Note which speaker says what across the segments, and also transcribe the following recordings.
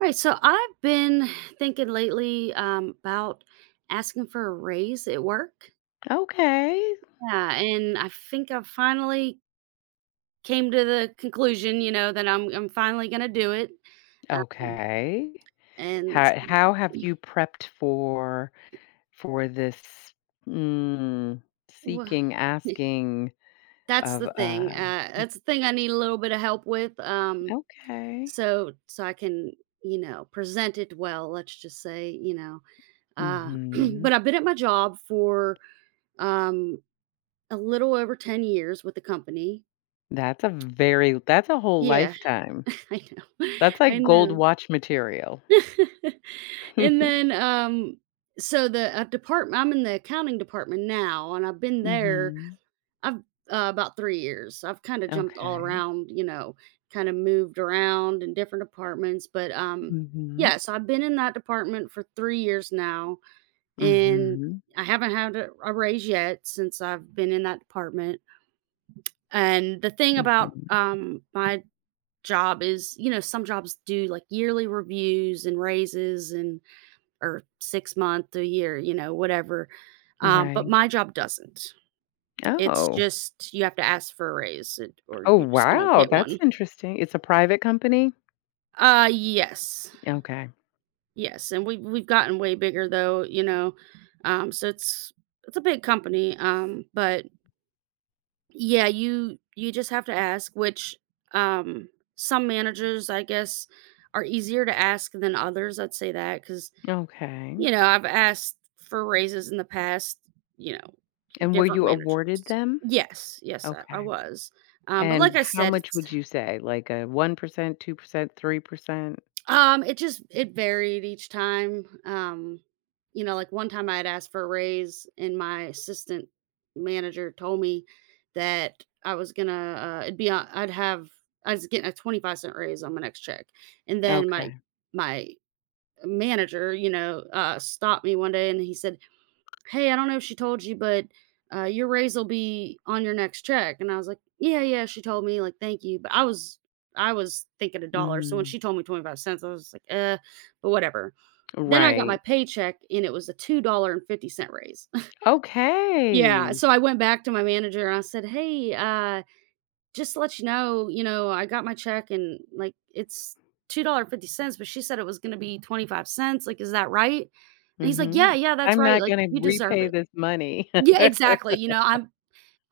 Speaker 1: Right. So I've been thinking lately about asking for a raise at work.
Speaker 2: Okay,
Speaker 1: Yeah, and I think I finally came to the conclusion, you know, that I'm finally gonna do it. Uh,
Speaker 2: okay.
Speaker 1: and
Speaker 2: How have you prepped for this, mm,
Speaker 1: wha-
Speaker 2: seeking, asking
Speaker 1: that's
Speaker 2: of,
Speaker 1: the thing. That's the thing I need a little bit of help with. Um,
Speaker 2: okay.
Speaker 1: so so I can present it well. Let's just say. Uh,
Speaker 2: Mhm.
Speaker 1: but I've been at my job for um a little over 10 years with the company.
Speaker 2: That's a whole
Speaker 1: Yeah,
Speaker 2: lifetime.
Speaker 1: I know,
Speaker 2: That's
Speaker 1: I
Speaker 2: like gold
Speaker 1: know.
Speaker 2: watch material.
Speaker 1: And then, so the, department I'm in, the accounting department now, and I've been there,
Speaker 2: Mhm.
Speaker 1: I've, about 3 years. So I've kinda jumped all
Speaker 2: Okay.
Speaker 1: around, kinda moved around in different departments, but,
Speaker 2: Mhm.
Speaker 1: yeah, so I've been in that department for 3 years now, and
Speaker 2: Mhm.
Speaker 1: I haven't had a raise yet since I've been in that department. And the thing about,
Speaker 2: Mhm.
Speaker 1: my job is, you know, some jobs do like yearly reviews and raises and or 6 month a year, whatever. But
Speaker 2: Right.
Speaker 1: my job doesn't. It's
Speaker 2: Oh.
Speaker 1: just you have to ask for a raise, or
Speaker 2: Oh,
Speaker 1: you just don't
Speaker 2: wow,
Speaker 1: get
Speaker 2: that's
Speaker 1: one.
Speaker 2: interesting. It's a private company?
Speaker 1: Yes,
Speaker 2: Okay.
Speaker 1: yes, and we've gotten way bigger though, you know. So it's a big company, but yeah, you just have to ask, which, um some managers I guess are easier to ask than others, I'd say that because,
Speaker 2: Okay.
Speaker 1: you know, I've asked for raises in the past, you know,
Speaker 2: And were
Speaker 1: different
Speaker 2: you awarded
Speaker 1: managers.
Speaker 2: them?
Speaker 1: Yes, yes, I
Speaker 2: Okay.
Speaker 1: was. But
Speaker 2: And
Speaker 1: like I
Speaker 2: how
Speaker 1: said,
Speaker 2: much
Speaker 1: it's
Speaker 2: would you say? Like a 1%, 2%, 3%?
Speaker 1: it just it varied each time. You know, like one time I had asked for a raise and my assistant manager told me that I was gonna it'd be on I'd have I was getting a 25 cent raise on my next check. And then my
Speaker 2: Okay.
Speaker 1: my manager, you know, stopped me one day and he said, "Hey, I don't know if she told you, but your raise will be on your next check." And I was like, "Yeah, yeah." She told me, like, "Thank you," but I was thinking a dollar. So when
Speaker 2: Mm,
Speaker 1: she told me 25 cents, I was like, but whatever. Then I got my
Speaker 2: right.
Speaker 1: paycheck, and it was a $2.50 raise. Yeah,
Speaker 2: Okay.
Speaker 1: so I went back to my manager and I said, "Hey, just to let you know, I got my check and like it's $2.50, but she said it was going to be 25 cents. Like, is that right?" And he's like,
Speaker 2: Mhm.
Speaker 1: "Yeah, yeah, that's
Speaker 2: I'm
Speaker 1: right.
Speaker 2: not
Speaker 1: Like,
Speaker 2: gonna
Speaker 1: you deserve
Speaker 2: repay
Speaker 1: it."
Speaker 2: this money.
Speaker 1: Yeah, exactly, you know, I'm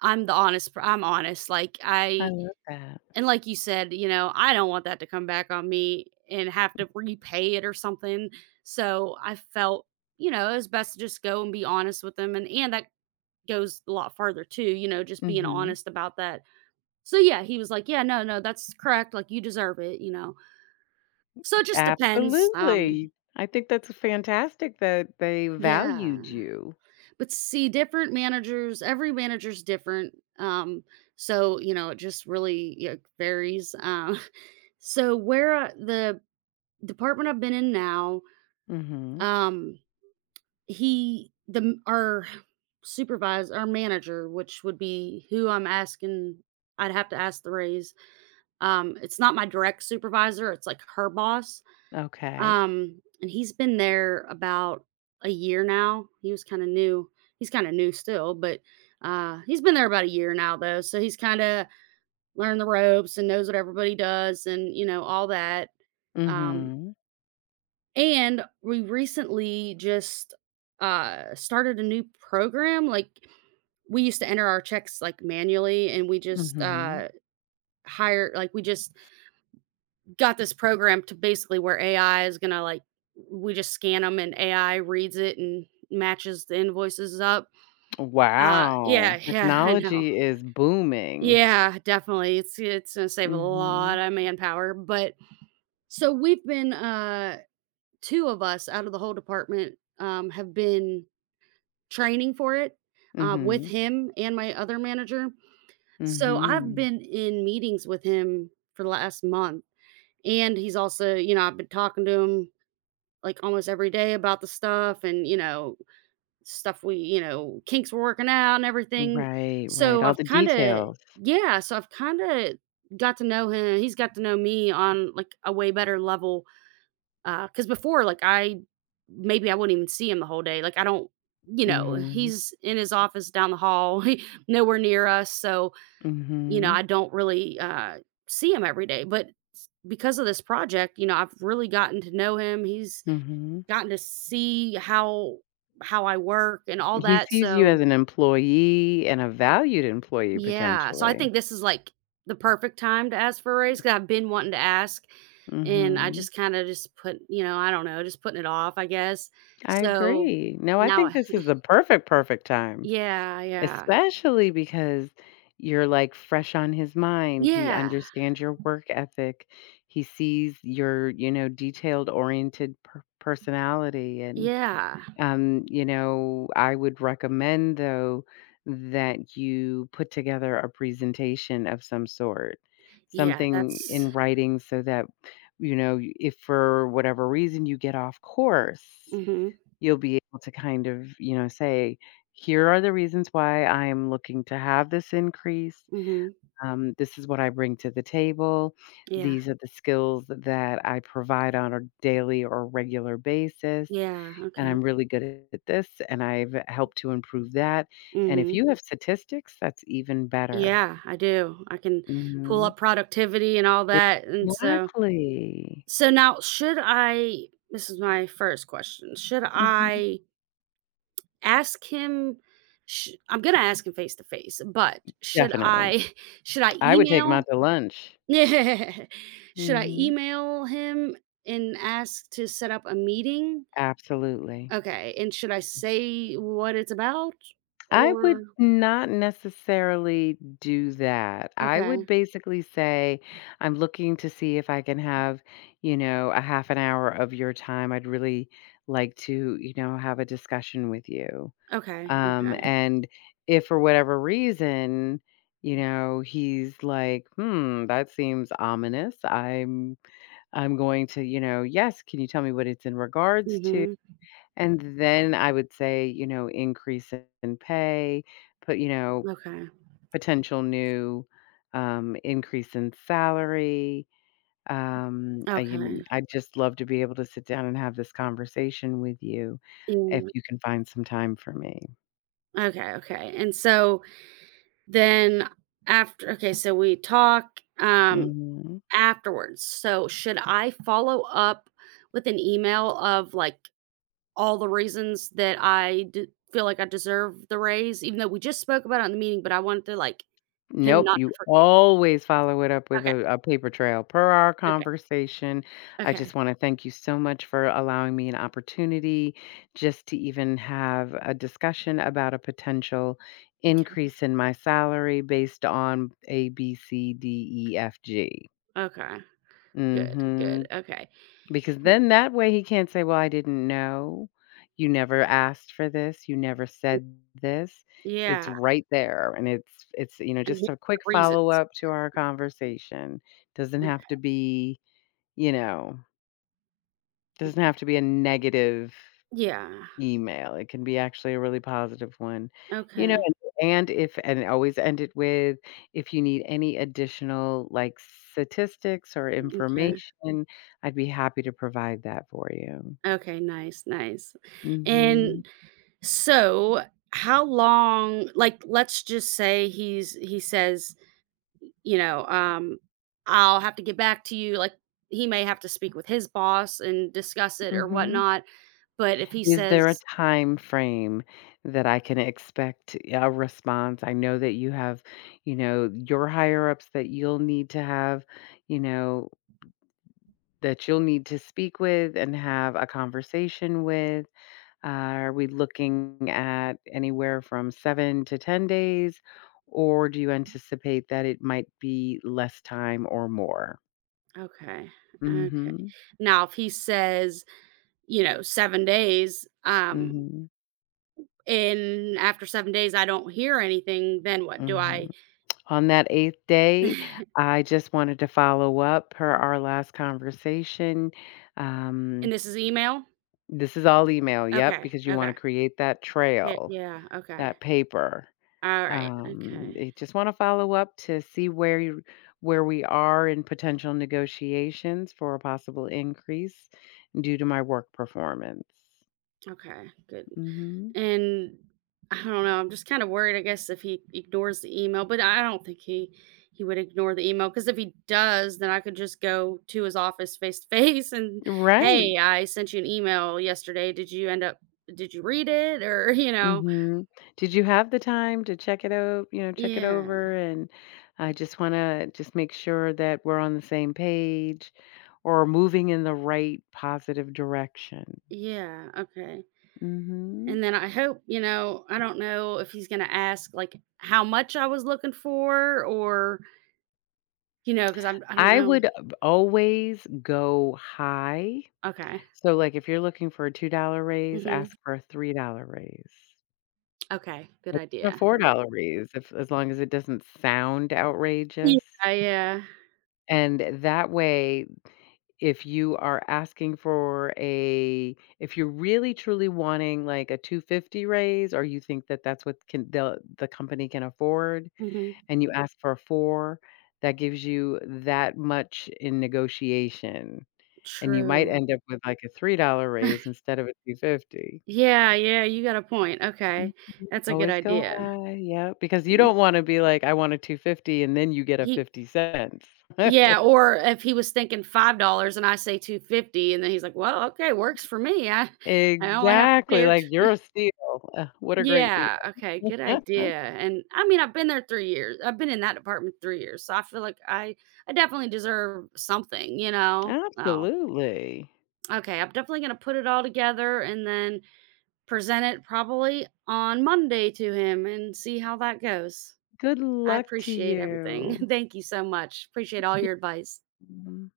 Speaker 1: I'm the honest per I'm honest, like,
Speaker 2: I
Speaker 1: I,
Speaker 2: love that.
Speaker 1: and like you said, you know, I don't want that to come back on me and have to repay it or something, so I felt, you know, it was best to just go and be honest with them. And that goes a lot farther too, you know, just being
Speaker 2: Mhm.
Speaker 1: honest about that. So, yeah, he was like, "Yeah, no, no, that's correct, like, you deserve it," you know? So it just depends.
Speaker 2: Absolutely. I think that's fantastic that they
Speaker 1: Yeah.
Speaker 2: valued you.
Speaker 1: But see, different managers, every manager's different. So you know, it just really, yeah, varies. So where the department I've been in now,
Speaker 2: Mhm.
Speaker 1: um, he the our supervisor, our manager, which would be who I'm asking. I'd have to ask the raise. It's not my direct supervisor; it's like her boss.
Speaker 2: Okay.
Speaker 1: And he's been there about a year now. He was kind of new. He's kind of new still, but he's been there about a year now, though. So he's kind of learned the ropes and knows what everybody does and, you know, all that. Um,
Speaker 2: Mhm.
Speaker 1: and we recently just started a new program. Like, we used to enter our checks like manually and
Speaker 2: Mhm.
Speaker 1: we just got this program to basically where AI is gonna, like, we just scan them and AI reads it and matches the invoices up.
Speaker 2: Wow.
Speaker 1: Yeah, yeah, I know.
Speaker 2: Technology is booming.
Speaker 1: Yeah, definitely. It's gonna save a lot
Speaker 2: Mhm.
Speaker 1: of manpower. But so we've been, two of us out of the whole department, have been training for it, with
Speaker 2: Mhm.
Speaker 1: him and my other manager. So I've
Speaker 2: Mhm.
Speaker 1: been in meetings with him for the last month. And he's also, you know, I've been talking to him like almost every day about the stuff, and stuff we you know kinks we're working out and everything.
Speaker 2: Right, right,
Speaker 1: So
Speaker 2: all
Speaker 1: I've
Speaker 2: the
Speaker 1: kind of
Speaker 2: details.
Speaker 1: Yeah, so I've kind of got to know him. He's got to know me on, like, a way better level, because before, like, I maybe I wouldn't even see him the whole day. Like, I don't you know
Speaker 2: Mhm.
Speaker 1: he's in his office down the hall. Nowhere near us. So
Speaker 2: Mhm.
Speaker 1: I don't really, see him every day, but because of this project, I've really gotten to know him. He's
Speaker 2: Mhm.
Speaker 1: gotten to see how I work and all
Speaker 2: He
Speaker 1: that.
Speaker 2: sees you as
Speaker 1: So
Speaker 2: an employee and a valued employee
Speaker 1: yeah, so I
Speaker 2: potentially.
Speaker 1: think this is, like, the perfect time to ask for a raise because 'cause I've been wanting to ask, and I
Speaker 2: Mhm.
Speaker 1: just kinda just I don't know, just putting it off, I guess,
Speaker 2: I
Speaker 1: so
Speaker 2: agree. No, I
Speaker 1: now
Speaker 2: think
Speaker 1: I
Speaker 2: this is the perfect, perfect time,
Speaker 1: yeah, yeah.
Speaker 2: especially because you're, like, fresh on his mind. He
Speaker 1: Yeah,
Speaker 2: understands your work ethic. He sees your, detailed oriented personality, and
Speaker 1: yeah,
Speaker 2: I would recommend though that you put together a presentation of some sort,
Speaker 1: yeah,
Speaker 2: something
Speaker 1: that's
Speaker 2: in writing so that, if for whatever reason you get off course,
Speaker 1: mhm,
Speaker 2: you'll be able to kind of, say, here are the reasons why I am looking to have this increase.
Speaker 1: mhm,
Speaker 2: This is what I bring to the table.
Speaker 1: yeah,
Speaker 2: These are the skills that I provide on a daily or regular basis.
Speaker 1: yeah,
Speaker 2: And I'm
Speaker 1: okay,
Speaker 2: really good at this, and I've helped to improve that. And if
Speaker 1: mhm,
Speaker 2: you have statistics, that's even better.
Speaker 1: yeah, I do, I can pull
Speaker 2: Mhm.
Speaker 1: up productivity and all that. And so,
Speaker 2: Exactly.
Speaker 1: so now should I this is my first question. Should
Speaker 2: Mhm.
Speaker 1: I ask him, sh I'm gonna ask him face to face, but should
Speaker 2: Definitely.
Speaker 1: I should I
Speaker 2: I would take them out
Speaker 1: email
Speaker 2: to lunch.
Speaker 1: should I
Speaker 2: Mhm.
Speaker 1: email him and ask to set up a meeting?
Speaker 2: Absolutely.
Speaker 1: Okay, and should I say what it's about?
Speaker 2: I would
Speaker 1: Or
Speaker 2: not necessarily do that. I would
Speaker 1: okay,
Speaker 2: basically say, I'm looking to see if I can have, a half an hour of your time. I'd really like to, have a discussion with you.
Speaker 1: okay, okay.
Speaker 2: And if for whatever reason, he's like, hmm, that seems ominous. I'm going to, yes, can you tell me what it's in regards to?
Speaker 1: Mhm.
Speaker 2: And then I would say, increase in pay, put,
Speaker 1: Okay.
Speaker 2: potential new increase in salary.
Speaker 1: Okay.
Speaker 2: I'd just love to be able to sit down and have this conversation with you if
Speaker 1: Yeah.
Speaker 2: you can find some time for me.
Speaker 1: Okay, okay. And so, then after, okay, so we talk,
Speaker 2: Mhm.
Speaker 1: afterwards. So should I follow up with an email of, like, all the reasons that I d feel like I deserve the raise, even though we just spoke about it in the meeting, but I wanted to, like, him
Speaker 2: Nope,
Speaker 1: not to
Speaker 2: you
Speaker 1: forget.
Speaker 2: always follow it up with
Speaker 1: Okay,
Speaker 2: a paper trail. Per our
Speaker 1: okay,
Speaker 2: conversation, I
Speaker 1: okay,
Speaker 2: just wanna thank you so much for allowing me an opportunity just to even have a discussion about a potential
Speaker 1: okay,
Speaker 2: increase in my salary based on A, B, C, D, E, F, G.
Speaker 1: okay. Good, good,
Speaker 2: Mhm.
Speaker 1: okay.
Speaker 2: Because
Speaker 1: Mm,
Speaker 2: then that way he can't say, "Well, I didn't know. You never asked for this. You never
Speaker 1: mm,
Speaker 2: said this." It's
Speaker 1: yeah,
Speaker 2: right there and you know,
Speaker 1: and here's
Speaker 2: just a
Speaker 1: the
Speaker 2: quick
Speaker 1: reasons.
Speaker 2: follow-up to our conversation. Doesn't
Speaker 1: Mm,
Speaker 2: have to be, you know, doesn't have to be a negative
Speaker 1: yeah,
Speaker 2: email. It can be actually a really positive one. You know,
Speaker 1: okay,
Speaker 2: and if and always end it with, "If you need any additional, like, statistics or
Speaker 1: okay,
Speaker 2: information, I'd be happy to provide that for you."
Speaker 1: okay, nice, nice.
Speaker 2: Mhm,
Speaker 1: And so, how long, like, let's just say he says, you know, "I'll have to get back to you," like, he may have to speak with his boss and discuss it or
Speaker 2: mhm.
Speaker 1: whatnot, but if he
Speaker 2: Is there a
Speaker 1: says,
Speaker 2: time frame that I can expect a response? I know that you have, your higher ups that you'll need to have, you know, that you'll need to speak with and have a conversation with. Are we looking at anywhere from 7 to 10 days, or do you anticipate that it might be less time or more?
Speaker 1: okay, okay.
Speaker 2: Mhm,
Speaker 1: Now if he says, you know, 7 days,
Speaker 2: mhm,
Speaker 1: and after 7 days I don't hear anything, then what? Do
Speaker 2: mhm.
Speaker 1: I
Speaker 2: On that 8th
Speaker 1: and
Speaker 2: day, I just wanted to follow up per our last conversation. Um,
Speaker 1: this is email?
Speaker 2: this is all email, yep,
Speaker 1: Okay,
Speaker 2: because you wanna
Speaker 1: okay.
Speaker 2: create that
Speaker 1: Okay,
Speaker 2: trail,
Speaker 1: yeah, okay.
Speaker 2: that paper.
Speaker 1: Alright,
Speaker 2: Um,
Speaker 1: okay.
Speaker 2: eh, just wanna follow up to see where we are in potential negotiations for a possible increase due to my work performance.
Speaker 1: Okay, good.
Speaker 2: Mhm.
Speaker 1: And I don't know, I'm just kind of worried, I guess, if he ignores the email, but I don't think he would ignore the email, because if he does, then I could just go to his office face to face and,
Speaker 2: Right.
Speaker 1: hey, I sent you an email yesterday. Did you end up did you Read it? Or, you know,
Speaker 2: Mhm. Did you have the time to check it out, check it
Speaker 1: yeah.
Speaker 2: over, and I just want to just make sure that we're on the same page or moving in the right positive direction.
Speaker 1: Yeah, okay.
Speaker 2: Mhm.
Speaker 1: And then I hope, you know, I don't know if he's gonna ask like how much I was looking for or, you know, because I don't
Speaker 2: I
Speaker 1: know.
Speaker 2: would always go high.
Speaker 1: Okay.
Speaker 2: So like if you're looking for a $2 raise,
Speaker 1: Mm-hmm.
Speaker 2: ask for a $3 raise.
Speaker 1: Okay, good
Speaker 2: Or even a
Speaker 1: idea.
Speaker 2: $4 raise, if as long as it doesn't sound outrageous.
Speaker 1: Yeah, yeah.
Speaker 2: And that way, if you are asking for a if you're really truly wanting, like, a 250 raise, or you think that that's what can the company can afford,
Speaker 1: Mhm.
Speaker 2: and you ask for a 4, that gives you that much in negotiation, and you might
Speaker 1: True.
Speaker 2: end up with, like, a $3 raise instead of a 250.
Speaker 1: Yeah, yeah, you got a point.
Speaker 2: Mhm.
Speaker 1: Okay. That's a good
Speaker 2: Always go
Speaker 1: idea.
Speaker 2: high, yeah, because you
Speaker 1: Mm,
Speaker 2: don't wanna be like, "I want a 250," and then you get a
Speaker 1: He
Speaker 2: 50 cents.
Speaker 1: yeah, or if he was thinking $5 and I say 250 and then he's like, "Well, okay, works for me. I only have to pay
Speaker 2: Exactly,
Speaker 1: her."
Speaker 2: like, you're a steal. Ugh, what a great deal.
Speaker 1: Yeah, okay, good idea. And I mean, I've been there 3 years. I've been in that department 3 years. So I feel like I definitely deserve something, you know? Oh.
Speaker 2: Absolutely.
Speaker 1: Okay, I'm definitely going to put it all together and then present it probably on Monday to him and see how that goes.
Speaker 2: Good
Speaker 1: I
Speaker 2: luck to
Speaker 1: appreciate everything.
Speaker 2: you.
Speaker 1: Thank you so much. Appreciate all your advice.
Speaker 2: Yeah.